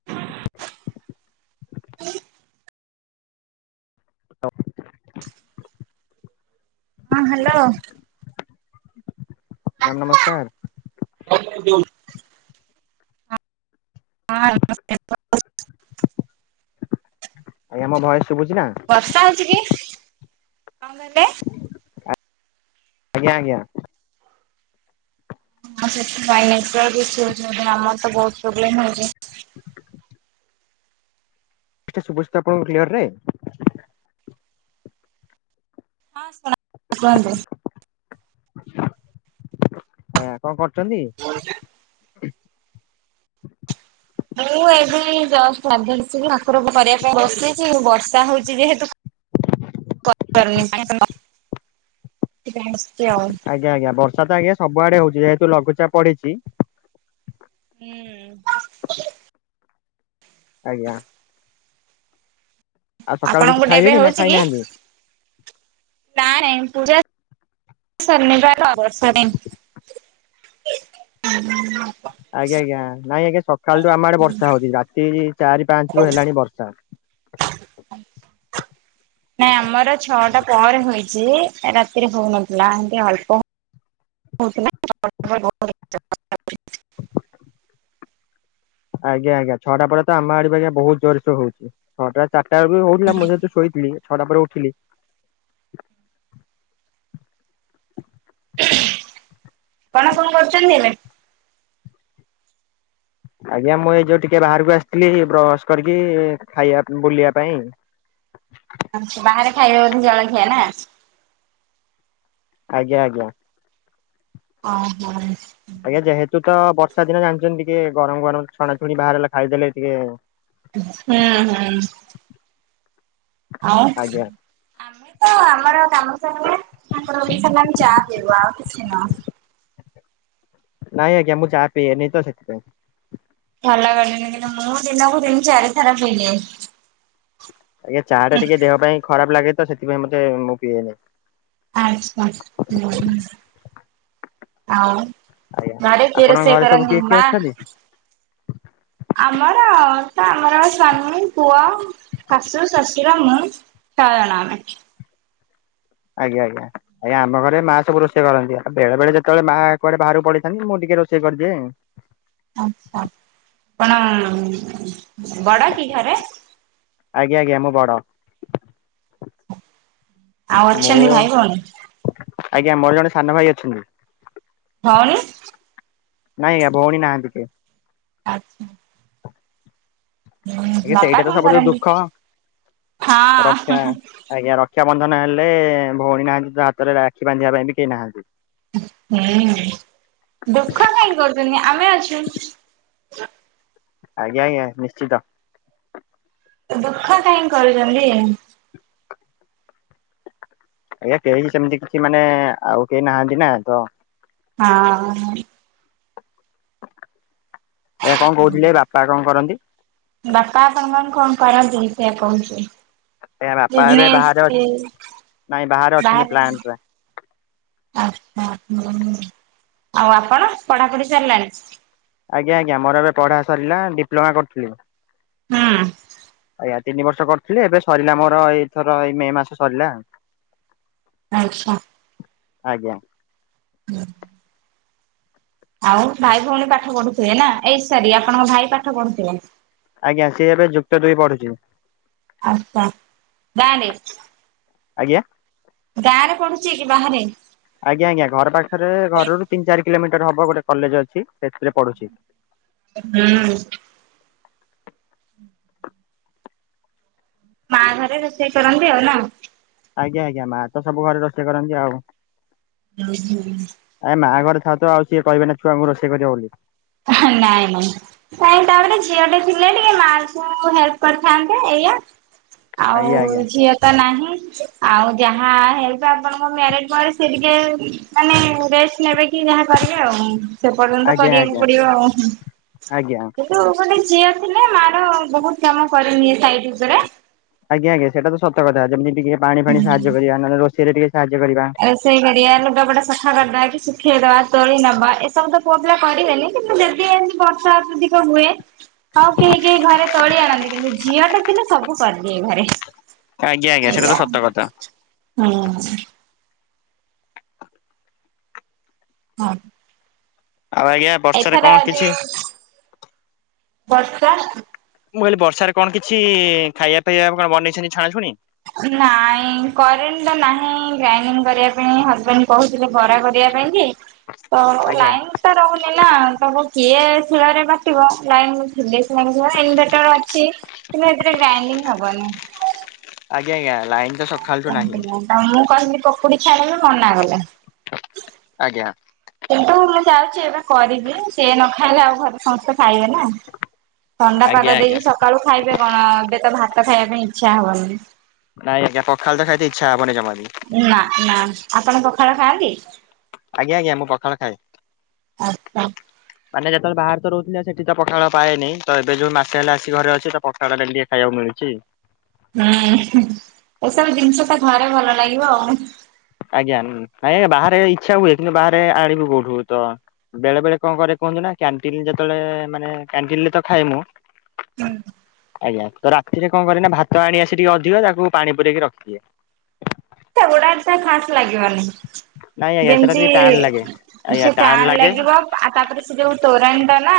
[inaudible] ରଖୁଚି। ହଁ hello. Ma'am ନମସ୍କାର। କଣ ମ ଏମିତି ହଉଚୁ? ହଁ ନମସ୍କାର ପ ଆଜ୍ଞା ମୋ ଭଏସ୍ ଶୁଭୁଚି ନା? ବର୍ଷା ହଉଚି କି? କଁ କହିଲେ? ଆଞା ଆଜ୍ଞା। ଆମ ସେଥିପାଇଁ ନେଟୱାର୍କ ଇସୁ ହୋଉଚି ବୋଧେ ଆମର ତ ବହୁତ ପ୍ରୋବ୍ଲେମ୍ ହଉଚି। ଟିକେ ଶୁଭୁଚି ତ ଆପଣଙ୍କୁ କ୍ଳିଅର୍ ରେ? ହଁ ଶୁଣା ଶୁଣାଦେ ଆଁ କଁ କରୁଚନ୍ତି? ବଇତି ମୁଁ ଏବେ ଏଇ ଜଷ୍ଟ ଗାଧେଇ ଲିସିଲି ଠାକୁର ପୂ କରିବା ପାଇଁ ବସିଚି ବର୍ଷା ହଉଚି ଯେହେତୁ [inaudible] [inaudible] ଆଉ ଆଜ୍ଞା ଆଜ୍ଞା। ବର୍ଷା ତ ଆଜ୍ଞା ସବୁଆଡେ ହଉଛି ଯେହେତୁ ଲଘୁଚାପ ପଡିଛି। ହୁଁ। ଆଜ୍ଞା। ଆଉ ସକାଳୁ କିଛି ଆପଣଙ୍କୁ ପଟେ ଏବେ ଖାଇଲେଣି ନା ହଉଛି କି? ଖାଇନାହାନ୍ତି? ନାଇ ନାଇଁ [unintelligible] ଉମ୍ ଆଜ୍ଞା ଆଜ୍ଞା। ନାଇଁ ଆଜ୍ଞା ସକାଳଠୁ ଆମ ଆଡେ ବର୍ଷା ହଉଛି। ରାତି ଚାରି ପାଞ୍ଚ ରୁ ହେଲାଣି ବର୍ଷା। [inaudible] [inaudible] ନାଇଁ ଆମର ଛଅଟା ପରେ ହୋଇଛି, ରାତିରେ ହଉନଥିଲା। ଏମିତି ଅଳ୍ପ ହଉଥିଲା [unintelligible] ଆଜ୍ଞା ଆଜ୍ଞ। ଛଅଟା ପରେ ଆମ ଆଡେ ବି ଆଜ୍ଞା ବୋହୁତ ଜୋରସେ ହଉଛି। ଛଅଟା ଚାରିଟାରେବି ହଉଥିଲା, ମୁଁ ଯେହେତୁ ଶୋଇଥିଲି ଛଟା ପରେ ଉଠିଲି। କଣ ସବୁ କରୁଛନ୍ତି ଏବେ? ଆଜ୍ଞା ମୁଁ ଏଇ ଯୋଉ ଟିକେ ବାହାରକୁ ଆସିଥିଲି ବ୍ରଶ କରିକି ଖାଇବା ବୁଲିବା ପାଇଁ। ଆଛାଲ ବାହାରେ ଖାଇବେ ବୋଧେ ଜଳଖିଆ ନା? ଆଜ୍ଞା ଆଜ୍ଞା। ଓହୋ। ଆଜ୍ଞା। ଯେହେତୁ ତ ବର୍ଷା ଦିନ ଜାଣିଛନ୍ତି ଟିକେ ଗରମ ଗରମ ଛଣା ଛୁଣି ବାହାରେ ହେଲେ ଖାଇଦେଲେ ଟିକେ ହୁଁ ହୁଁ। ଆଉ ଆଜ୍ଞା। ଆମେ ତ ଆମର କାମସାରିଲେ ତାଙ୍କର ଅଭ୍ୟାସ ହେଲାଣି ଚାହା ପିଇବା ଆଉ କିଛି ନୁହଁ। ନାଇଁ ଆଜ୍ଞା ମୁଁ ଚା ପିଏନି ନାଇଁ ତ ସେଥିପାଇଁ। ଭଲ [inaudible] କିନ୍ତୁ ମୁଁ ଦିନକୁ ତିନି ଚାରି ଥର ପି ଦିଏ। ଆଜ୍ଞା। ଚାହା ଟା ଟିକେ ଦେହ ପାଇଁ ଖରାପ ଲାଗେ ତ ସେଥିପାଇଁ ବୋଧେ ମୁଁ ପିଏନି। ଆଚ୍ଛା [unintelligible] ଆଉ ଆଜ୍ଞା। ଘରେ କିଏ ଆପଣଙ୍କ ରୋଷେଇ ଘରେ ସବୁ କରନ୍ତି କିଏ କିଏ ମା? ଅଛନ୍ତି ଆମର ତ ଆମର ସ୍ଵାମୀ ପୁଅ ଶାଶୁ ଶଶୁର ମୁଁ ଛଅଜଣ ଆମେ। ଆଜ୍ଞା ଆଜ୍ଞା। ଆଜ୍ଞା ଆମ ଘରେ ମା ସବୁ ରୋଷେଇ କରନ୍ତି। ଆ ବେଳେବେଳେ ଯେତେବେଳେ ମାଆ କୁଆଡେ ବାହାରକୁ ପଡିଥାନ୍ତି ମୁଁ ଟିକେ ରୋଷେଇ କରିଦିଏ ଆଉ। ଆଛା। ଆପଣ ବଡ଼ କି ଘରେ? ଆଜ୍ଞା ଆଜ୍ଞା ମୁଁ ବଡ। ଆଉ ମୁଁ ଅଛନ୍ତି ଭାଇ ଭଉଣୀ? ଆଜ୍ଞା ମୋର ଜଣେ ସାନ ଭାଇ ଅଛନ୍ତି। ଭଉଣୀ? ନାଇଁ ଭଉଣୀ ନାହାନ୍ତି କିଏ। ଆଚ୍ଛା। ଆଜ୍ଞା ବାପା ସେଇଟା ତ କଣ ସବୁ କରନ୍ତି? ଦୁଃଖ। ହଁ। ରକ୍ଷା ଆଜ୍ଞା ରକ୍ଷାବନ୍ଧନ ହେଲେ ଭଉଣୀ ନାହାନ୍ତି ତ ହାତରେ ରାକ୍ଷୀ ବାନ୍ଧିବା ପାଇଁ ବି କେହି ନାହାନ୍ତି। ଉଁ ହୁଁ ଦୁଃଖ କାଇହିଁକି କରନି ଆମେ ଅଛୁ। ଆଜ୍ଞା ଆଜ୍ଞା ନିଶ୍ଚିତ। ଦୁଃଖ କାହିଁ କରୁଛନ୍ତି। ଆଜ୍ଞା କେହି ସେମିତି କିଛି ମାନେ ଆଉ କେହି ନାହାନ୍ତି ନା। ତ ହଁ। କଣ କହୁଥିଲେ ବାପା କଣ କରନ୍ତି? ବାପା ଆପଣଙ୍କର କଣ କରନ୍ତି? ସେଇଆ କହୁଛି। ଆଜ୍ଞା ବାପା ଏବେ ବିଜନେସ୍ ବାହାରେ କି ଅଛି ନାଇଁ ଅଛନ୍ତି ବାହାରେ ପ୍ଲାଣ୍ଟରେ ଆଉ ଆପଣ ପଢାପଢ଼ି ସରିଲାଣି। ଆଜ୍ଞା ଆଜ୍ଞା ମୋର ଏବେ ପଢା ସରିଲା ଡିପ୍ଲୋମା କରୁଥିଲି। ହଁ। ଆଜ୍ଞା ତିନି ବର୍ଷ କରିଥିଲି ଏବେ ସରିଲା ମୋର ଏଇଥର ଏଇ ମେ ମାସ ସରିଲା। ଆଚ୍ଛା। ଆଜ୍ଞା। ହଁ। ଆଉ ଭାଇ ଭଉଣୀ ପାଠ ପଢୁଥିବେ ନା ଏଇ ସରି ଆପଣଙ୍କ ଭାଇ ପାଠ ପଢୁଥିବ? ଆଜ୍ଞା ସିଏ ଏବେ ଯୁକ୍ତ ଦୁଇ ପଢୁଛି। ଆଚ୍ଛା ଗାଆଁ ରେ। ଆଜ୍ଞା। ଗାଁ ରେ ପଢୁଛି କି ବାହାରେ? ଆଜ୍ଞା ଆଜ୍ଞା ଘର ପାଖରେ ଘରରୁ ତିନି ଚାରି କିଲୋମିଟର ହବ ଗୋଟେ କଲେଜ ଅଛି ସେଥିରେ ପଢୁଛି। ହୁଁ। ମା ଘରେ ରୋଷେଇ କରନ୍ତି ଆଉ ନା। ଆଜ୍ଞା ଆଜ୍ଞା ମା ତ ସବୁ ଘରେ ରୋଷେଇ କରନ୍ତି ଆଉ [inaudible] ଆ ମାଆ ଘରେ ଥାଉ ତ ଆଉ ସିଏ କହିବେ ନା ଛୁଆଙ୍କୁ ରୋଷେଇ କରିବ ବୋଲି। ହଁ ନାଇଁ ନାଇଁ। ସେଇଟା ତାପରେ ଝିଅଟେ ଥିଲେ ଟିକେ ମା ଝିଅଙ୍କୁ ହେଲ୍ପ କରିଥାନ୍ତେ ଏଇଆ। ଆଉ ଆଜ୍ଞା ଆଜ୍ଞା ଝିଅ ତ ତ ନାହିଁ ଆଉ ଯାହା ହେଲପ ଆପଣଙ୍କ ମ୍ୟାରେଜ ସେ ଟିକେ ମାନେ ରେଷ୍ଟ ନେବେ କି ଯାହା କରିବେ ଆଉ ସେ ପର୍ଯ୍ୟନ୍ତ ଆଜ୍ଞା ଆଜ୍ଞା କରିବେନି। ପଡିବ ଆଉ ଆଜ୍ଞା କିନ୍ତୁ ଗୋଟେ ଝିଅ ଥିଲେ ମା ର ବହୁତ କାମ କରିନିଏ ସାଇଟ ଉପରେ ଆଜ୍ଞା ଆଜ୍ଞା ସେଇଟା ତ ସତ କଥା ଯେମିତି ଟିକେ ପାଣି ଫାଣି ସାହାଯ୍ୟ କରିବା ନହଲେ ରୋଷେଇରେ ଟିକେ ସାହାଯ୍ୟ କରିବା। ରୋଷେଇ କରିବା ଲୁଗାପଟା ସଫା କରିଦବା କି ଶୁଖେଇଦବା ତୋଳି ନବା ଏସବୁ ତ ପୁଅ ପିଲା କରିବେନି କିନ୍ତୁ ଜଦିି ଏନ୍ ବର୍ଷା ଅତ୍ୟଧିକ ହୁଏ। ହଉ କେହି କେହି ଘରେ ତୋଳି ଆଣନ୍ତି କିନ୍ତୁ ଝିଅଟା ଥିଲେ ସବୁ କରିଦିଏ ଘରେ। ଆଜ୍ଞା ଆଜ୍ଞା ସେଇଟା ତ ଏଇଆ ସତ କଥା। ହୁଁ। ହଁ। ଆଉ ଆଜ୍ଞା। ବର୍ଷାରେ ଏଥର କଣ କିଛି ଯୋଉ ବର୍ଷା ମୁଁ କହିଲି ବର୍ଷାରେ କଣ କିଛି ଖାଇବା ପିବା କଣ ବନେଇଛନ୍ତି ଛଣାଛଣି? ନାଇଁ କରେଣ୍ଟ ତ ନାହିଁ ଗ୍ରାଇଣ୍ଡିଙ୍ଗ କରିବା ପାଇଁ ହଜବେଣ୍ଡ କହୁଥିଲେ ବରା କରିବା ପାଇଁ କି? ତ ଆଜ୍ଞା ଲାଇନ୍ ତ ରହୁନି ନା ତାକୁ କିଏ ଶିଳରେ ବାଟିବ ଲାଇନ ଇନଭଟର ଅଛି। କିନ୍ତୁ ଏଥିରେ ଗ୍ରାଇଣ୍ଡିଂ ହବନି। ଆଜ୍ଞା ଆଜ୍ଞା ଲାଇନ୍ ମୁଁ କହିଲି ପକୁଡି ଛାଣିବି ମନା କଲେ। ଆଜ୍ଞା। କିନ୍ତୁ ମୁଁ ଯାଉଛି ଏବେ କରିବି ସିଏ ନ ଖାଇଲେ ଆଉ ଘରେ ସମସ୍ତେ ଖାଇବେ ନା? ଥଣ୍ଡା ଆଜ୍ଞା ପାଗ ଆଜ୍ଞା ଦେଇକି ସକାଳୁ ଖାଇବେ କଣ ଏବେ ତ ଭାତ ଖାଇବା ପାଇଁ ଇଚ୍ଛା ହବନି। ନାଇଁ ଆଜ୍ଞା ପଖାଲ୍ ତ ଖାଇତ ଇଚ୍ଛା ହେବନି ଯମାବି। ନା ନା ଆପଣ ପଖାଳ ଖାଆନ୍ତି? ଆଜ୍ଞା ଆଜ୍ଞା ମୁଁ ପଖାଳ ଖାଏ। ଆଚ୍ଛା। ମାନେ ଯେତେବେଳେ ବାହାରେ ତ ରହୁଥିଲା ସେଠି ତ ପଖାଳ ପାଏନିଁ ତ ଏବେ ଯୋଉ ମାସେ ହେଲେ ଆସି ଘରେ ଅଛି ତ ପଖାଳଟେ ଟିକେ ଖାଇବାକୁ ମିଳିଛି। ହୁଁ ଏସବୁ ଜିନିଷ ତ ଥରେ ଭଲ ଲାଗିବ ଆଉ। ଆଜ୍ଞା ନାଇଁ ଆଜ୍ଞା ବାହାରେ ଇଚ୍ଛା ହୁଏ କିନ୍ତୁ ବାହାରେ ଆଣିବୁ କୋଉଠୁ ତ? ବେଳେ ବେଳେ କଁ କରେ କୁହନ୍ତୁ ନା କ୍ୟାଣ୍ଟିନ୍ ଯେତବେଳେ ମାନେ କ୍ୟାଣ୍ଟିନ୍ ରେ ତ ଖାଏ ମୁଁ। ଆଜ୍ଞା ତ ରାତିରେ କଣ କରେ ନା ଭାତ ଆଣି ଆସି ଟିକେ ଅଧିକ ତାକୁ ପାଣି ପୁରେଇକି ରଖିଦିଏ। ସେଗୁଡା ଏତେ ଖାସ୍ ଲାଗିବନି ନାଇଁ ଆଜ୍ଞା ସେଟା ଯେମତି ଟିକେ ଟାଣ ଲାଗେ ଆଜ୍ଞା ସେ ଟାଣ ଟାଣ୍ ଲାଗେ ଲାଗିବ ଆ ତାପରେ ସେ ଯୋଉ ତୋରାଣିଟା ନା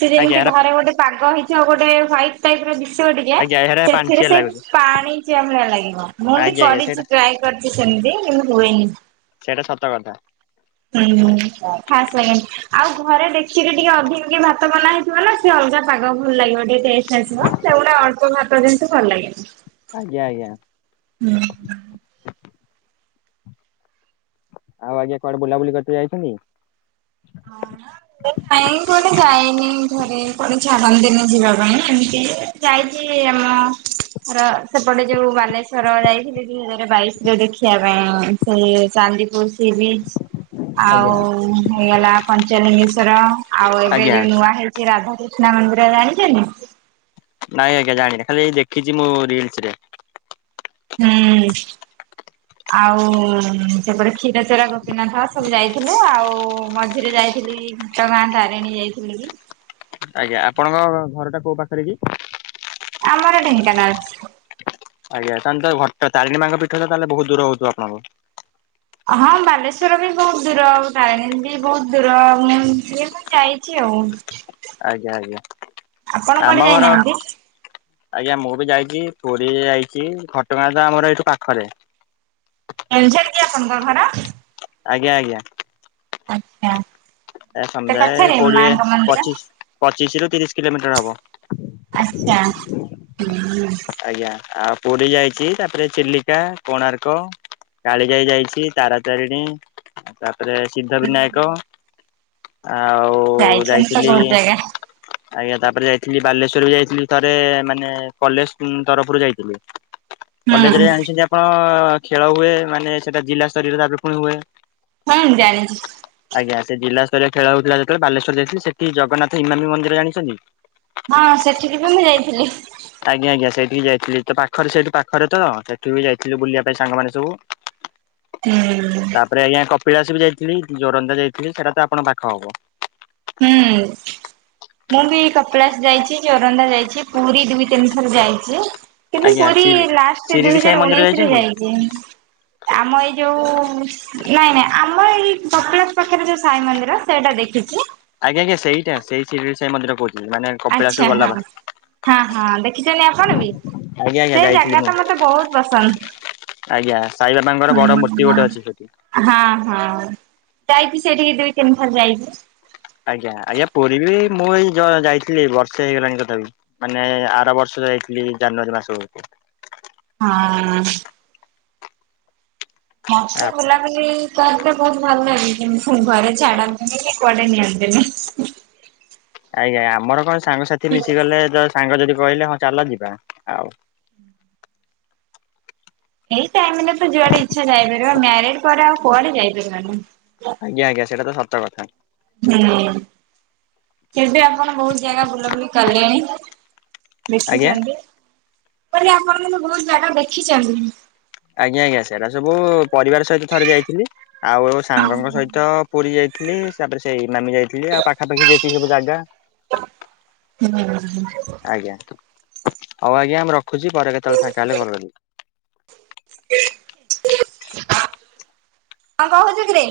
ସେ ଆଜ୍ଞା ଯେମିତି ହେରା ଘରେ ଗୋଟେ ପାଗ ହେଇଚି ଆଉ ଗୋଟେ ହ୍ୱାଇଟ୍ ଟାଇପ୍ ର ଦିଶିବ ଟିକେ ଆଜ୍ଞା ହେରା ସେଥିରେ ପାଞ୍ଚିଆ ସେଇ ଲାଗୁଛି ପାଣିଚିଆ ଭଳିଆ ଲାଗିବ ମୁଁ ବି ଆଜ୍ଞା ଆଜ୍ଞା କରିଚି ସେଇଟା ଟ୍ରାଏ କରି ସେମତି କିନ୍ତୁ ହୁଏନି। ସେଇଟା ସତ କଥା। ହୁଁ ହୁଁ ଖାସ୍ ଲାଗେନି। ଆଉ ଘରେ ଡେକିଚିରେ ଟିକେ ଅଧିକ କିଏ ଭାତ ବନା ହେଇ ଥିବ ନା ସେ ଅଲଗା ପାଗ ଭଲ ଲାଗିବ ଟିକେ ଟେଷ୍ଟ ଆସିବ। ସେଗୁଡା ଅଳ୍ପ ଭାତ ଜିନିଷ ଭଲ ଲାଗେନି। ଆଜ୍ଞା ଆଜ୍ଞା। ହୁଁ। ଆଉ ଆଜି ଏ କୁଆଡ଼େ ବୁଲାବୁଲି କରି ତେ ଯାଇଛନ୍ତି? ହଁ ନା। ନାଇଁ କୁଆଡେ ଯାଇନି ଘରେ କୁଆଡ଼େ ଛାଡ଼ନ୍ତିନି ଯିବା ପାଇଁ ଏମିତି ଯାଇଚି ଆମ ର ସେପଟେ ଯୋଉ ବାଲେଶ୍ଵର ଯାଇଥିଲି ଦୁଇ ହଜାର ବାଇଶରେ ଦେଖିବା ପାଇଁ ସେ ଚାନ୍ଦିପୁର୍ ସି ବିଚ୍। ଆଉ ଆଜ୍ଞା ହେଇଗଲା ପଞ୍ଚଲିଙ୍ଗେଶ୍ଵର ଆଉ ଏବେ ଆଜ୍ଞା ଯୋଉ ନୂଆ ହେଇ ଚି ରାଧାକୃଷ୍ଣ ମନ୍ଦିର ଜାଣିଚନ୍ତି? ନାଇଁ ଆଜ୍ଞା ଜାଣିନି ଖାଲି ଏଇ ଦେଖିଚି ମୁଁ ରିଲସ୍ ରେ। ହୁଁ। ଆଉ ସେପଟେ କ୍ଷୀର ଚରା ଗୋପିନାଥ ସବୁ ଯାଇଥିଲୁ ଆଉ ମଝିରେ ଯାଇଥିଲି ତ ମା ତାରିଣୀ ଯାଇଥିଲି କି? ଆଜ୍ଞା ଆପଣଙ୍କ ଘରଟା କୋଉ ପାଖରେ କି? ଆମର ଢେଙ୍କାନାଳ। ଆଜ୍ଞା ତାଆନ୍ ତ ଘଟ ତାରିଣୀ ମା ଙ୍କ ପିଠ ତାଲେ ବହୁତ୍ ଦୂର ହଉଥିବ ଆପଣଙ୍କୁ ହଁ ବାଲେଶ୍ଵର ବି ବହୁତ୍ ଦୂର ତାରିଣୀ ବି ବହୁତ୍ ଦୂର ମୁଁ ଇମିତି ଏ ଯାଇଚି ଆଉ ଆଜ୍ଞା ଆଜ୍ଞା ଆପଣ ଆମ କୁଆଡେ ଘର ଯାଇନାହାନ୍ତି। ଆଜ୍ଞା ମୁଁ ବି ଯାଇଚି। ପୁରୀ ଯାଇଛି। ଘଟଗାଁ ତ ଆମର ଏଇଠୁ ପାଖରେ। କେଉଁଝର କି ଆପଣଙ୍କ ଘର? ଆଜ୍ଞା ଆଜ୍ଞା। ଆଚ୍ଛା। ଏ ଏତେ ସମୁଦାଏ ପାଖରେ କୋଡିଏ ମାଙ୍କ ମନ୍ଦିର। ପଚିଶ ପଚିଶି ରୁ ତିରିଶ କିଲୋମିଟର ହବ। ଆଚ୍ଛା ହୁଁ। ଆଜ୍ଞା ଆଉ ପୁରୀ ଯାଇଛି ତାପରେ ଚିଲିକା, କୋଣାର୍କ କାଳିଜାଇ ଯାଇଛି ତାରାତାରିଣୀ ତାପରେ ସିଦ୍ଧ ବିନାୟକ ଆଉ ଯାଇଛନ୍ତି ତ ଯାଇଥିଲି ବହୁତ ଜାଗା। ଆଜ୍ଞା ତାପରେ ଯାଇଥିଲି ବାଲେଶ୍ଵର ବି ଯାଇଥିଲି ଥରେ ମାନେ କଲେଜ୍ ଉନ୍ ତରଫରୁ ଯାଇଥିଲୁ ହୁଁ କଲେଜେରେ ଜାଣିଛନ୍ତି ଆପ୍ ହଁ ଖେଳ ହୁଏ ମାନେ ସେଟା ଜିଲ୍ଲା ସ୍ତରୀୟରେ ତାପରେ ପୁଣି ହୁଏ। ହୁଁ ଜାଣିଚି। ଆଜ୍ଞା, ସେ ଜିଲ୍ଲା ସ୍ତରୀୟ ଖେଳ ହଉଥିଲା, ଯେତେବେଳେ ବାଲେଶ୍ୱର ଯାଇଥିଲି। ସେଠି ଜଗନ୍ନାଥ ହିମାମି ମନ୍ଦିର ଜାଣିଛନ୍ତି? ହଁ, ସେଠିକି ବି ମୁଁ ଯାଇଥିଲି। ଆଜ୍ଞା, ଆଜ୍ଞା, ସେଇଠିକି ଯାଇଥିଲି ତ, ପାଖରେ ସେଇଠୁ ପାଖରେ ତ, ସେଠି ବି ଯାଇଥିଲୁ ବୁଲିବା ପାଇଁ ସାଙ୍ଗମାନେ ସବୁ। [inaudible] ହୁଁ। ତାପରେ ଆଜ୍ଞା କପିଳାସ ବି ଯାଇଥିଲି ଜୋରନ୍ଦା ଯାଇଥିଲି ସେଇଟା ତ ଆପଣଙ୍କ ପାଖ ହବ। ହୁଁ। ଆ ମୁଁ ବି କପିଳାସ ଯାଇଚି ଯୋରନ୍ଦା ଯାଇଚି ପୁରୀ ଦୁଇ ତିନି ଥର ଯାଇଚି। କିନ୍ତୁ ଆଜ୍ଞା ପୁରୀ ସିରି ଲାଷ୍ଟ ଦୁଇ ଶିରିଡି ସାଇ ହଜାର ମନ୍ଦିର ଉଣେଇଶ ରେ ଯାଇଛନ୍ତି? ଯାଇଛଚି। ଆମ ଏଇ ଯୋଉ ନାଇଁ ନାଇଁ ଆମର ଏଇ କପିଳାସ ପାଖରେ ଯୋଉ ସାଇ ମନ୍ଦିର ସେଇଟା ଦେଖିଚି। ଆଜ୍ଞା ଆଜ୍ଞା ସେଇଟା ସେଇ ସିରିଡି ଶାଇ ମନ୍ଦିର କହୁଥିଲି, ମାନେ ଆଚ୍ଛା କପିଳାଶରୁ ହଁ ଗଲା ବା ହଁ ହଁ ଦେଖିଚନ୍ତି ଆପଣ ବି ଆଜ୍ଞା ଆଜ୍ଞା ସେ ଯାଇଥିଲି ଜାଗା ମୁଁ ତ ମତେ ବହୁତ ପସନ୍ଦ। ଆଜ୍ଞା ସାଇବାବାଙ୍କର ବଡ ମୂର୍ତ୍ତି ଗୋଟେ ଅଛି ସେଠି। ହଁ ହଁ ଯାଇଚି ସେଠିକି ଦୁଇ ତିନି ଥର ଯାଇଚି। ଆଜ୍ଞା ଆଜ୍ଞା ପୁରୀ ବି ମୁଁ ଏଇ ଯ ଯାଇଥିଲି ବର୍ଷେ ହେଇଗଲାଣି ତଥାପି। ମାନେ ଆର ବର୍ଷ ଯାଇଥିଲି ଜାନୁଆରୀ ମାସବଳକୁ। ହଁ। ମଝିରେ ଗୁଲାପୀ ପି ତାର ଟା ବହୁତ ଭଲ ଲାଗେ କିନ୍ତୁ। ଘରେ ଛାଡନ୍ତିନି କି କୁଆଡେ ନିଅନ୍ତିନି। ଆଜ୍ଞା ଆମର କଣ ସାଙ୍ଗସାଥି ମିଶିଗଲେ। ସାଙ୍ଗ ଯଦି କହିଲେ ହଁ ଚାଲ ଯିବା ଆଉ। ଏଇ ଟାଇମରେ ତ ଯୁଆଡେ ଇଛା ଯାଇପାରିବ ମ୍ୟାରେଜ ପରେ ଆଉ କୁଆଡେ ଯାଇପାରିବନି। ଆଜ୍ଞା ଆଜ୍ଞା ସେଟା ତ ସତ କଥା। ହୁଁ ଏବେ ଆପଣ ବହୁତ ଜାଗା ବୁଲାବୁଲି କଲେଣି। ଆଜ୍ଞା ମିଶିଚନ୍ତି ମାନେ ଆପଣ ମାନ ବହୁତ ଜାଗା ଦେଖିଚନ୍ତି। ଆଜ୍ଞା ଆଜ୍ଞା ସେଇଟା ସବୁ ପରିବାର ସହିତ ଥରେ ଯାଇଥିଲି ଆଉ ହୁଁ। ସାଙ୍ଗଙ୍କ ସହିତ ପୁରୀ ଯାଇଥିଲି ତାପରେ ସେଇ ଇମାମି ଯାଇଥିଲି ଆଉ ପାଖାପାଖି ଯାଇଥିଲି ସବୁ ଜାଗା ହୁଁ। ଆଜ୍ଞା ହଉ ଆଜ୍ଞା ଆମେ ରଖୁଚି। ପରେ କେତେବେଳେ ଫାଙ୍କା ହେଲେ କଲ କରିବି। ଆଉ କଣ କହୁଚୂ କିରେ?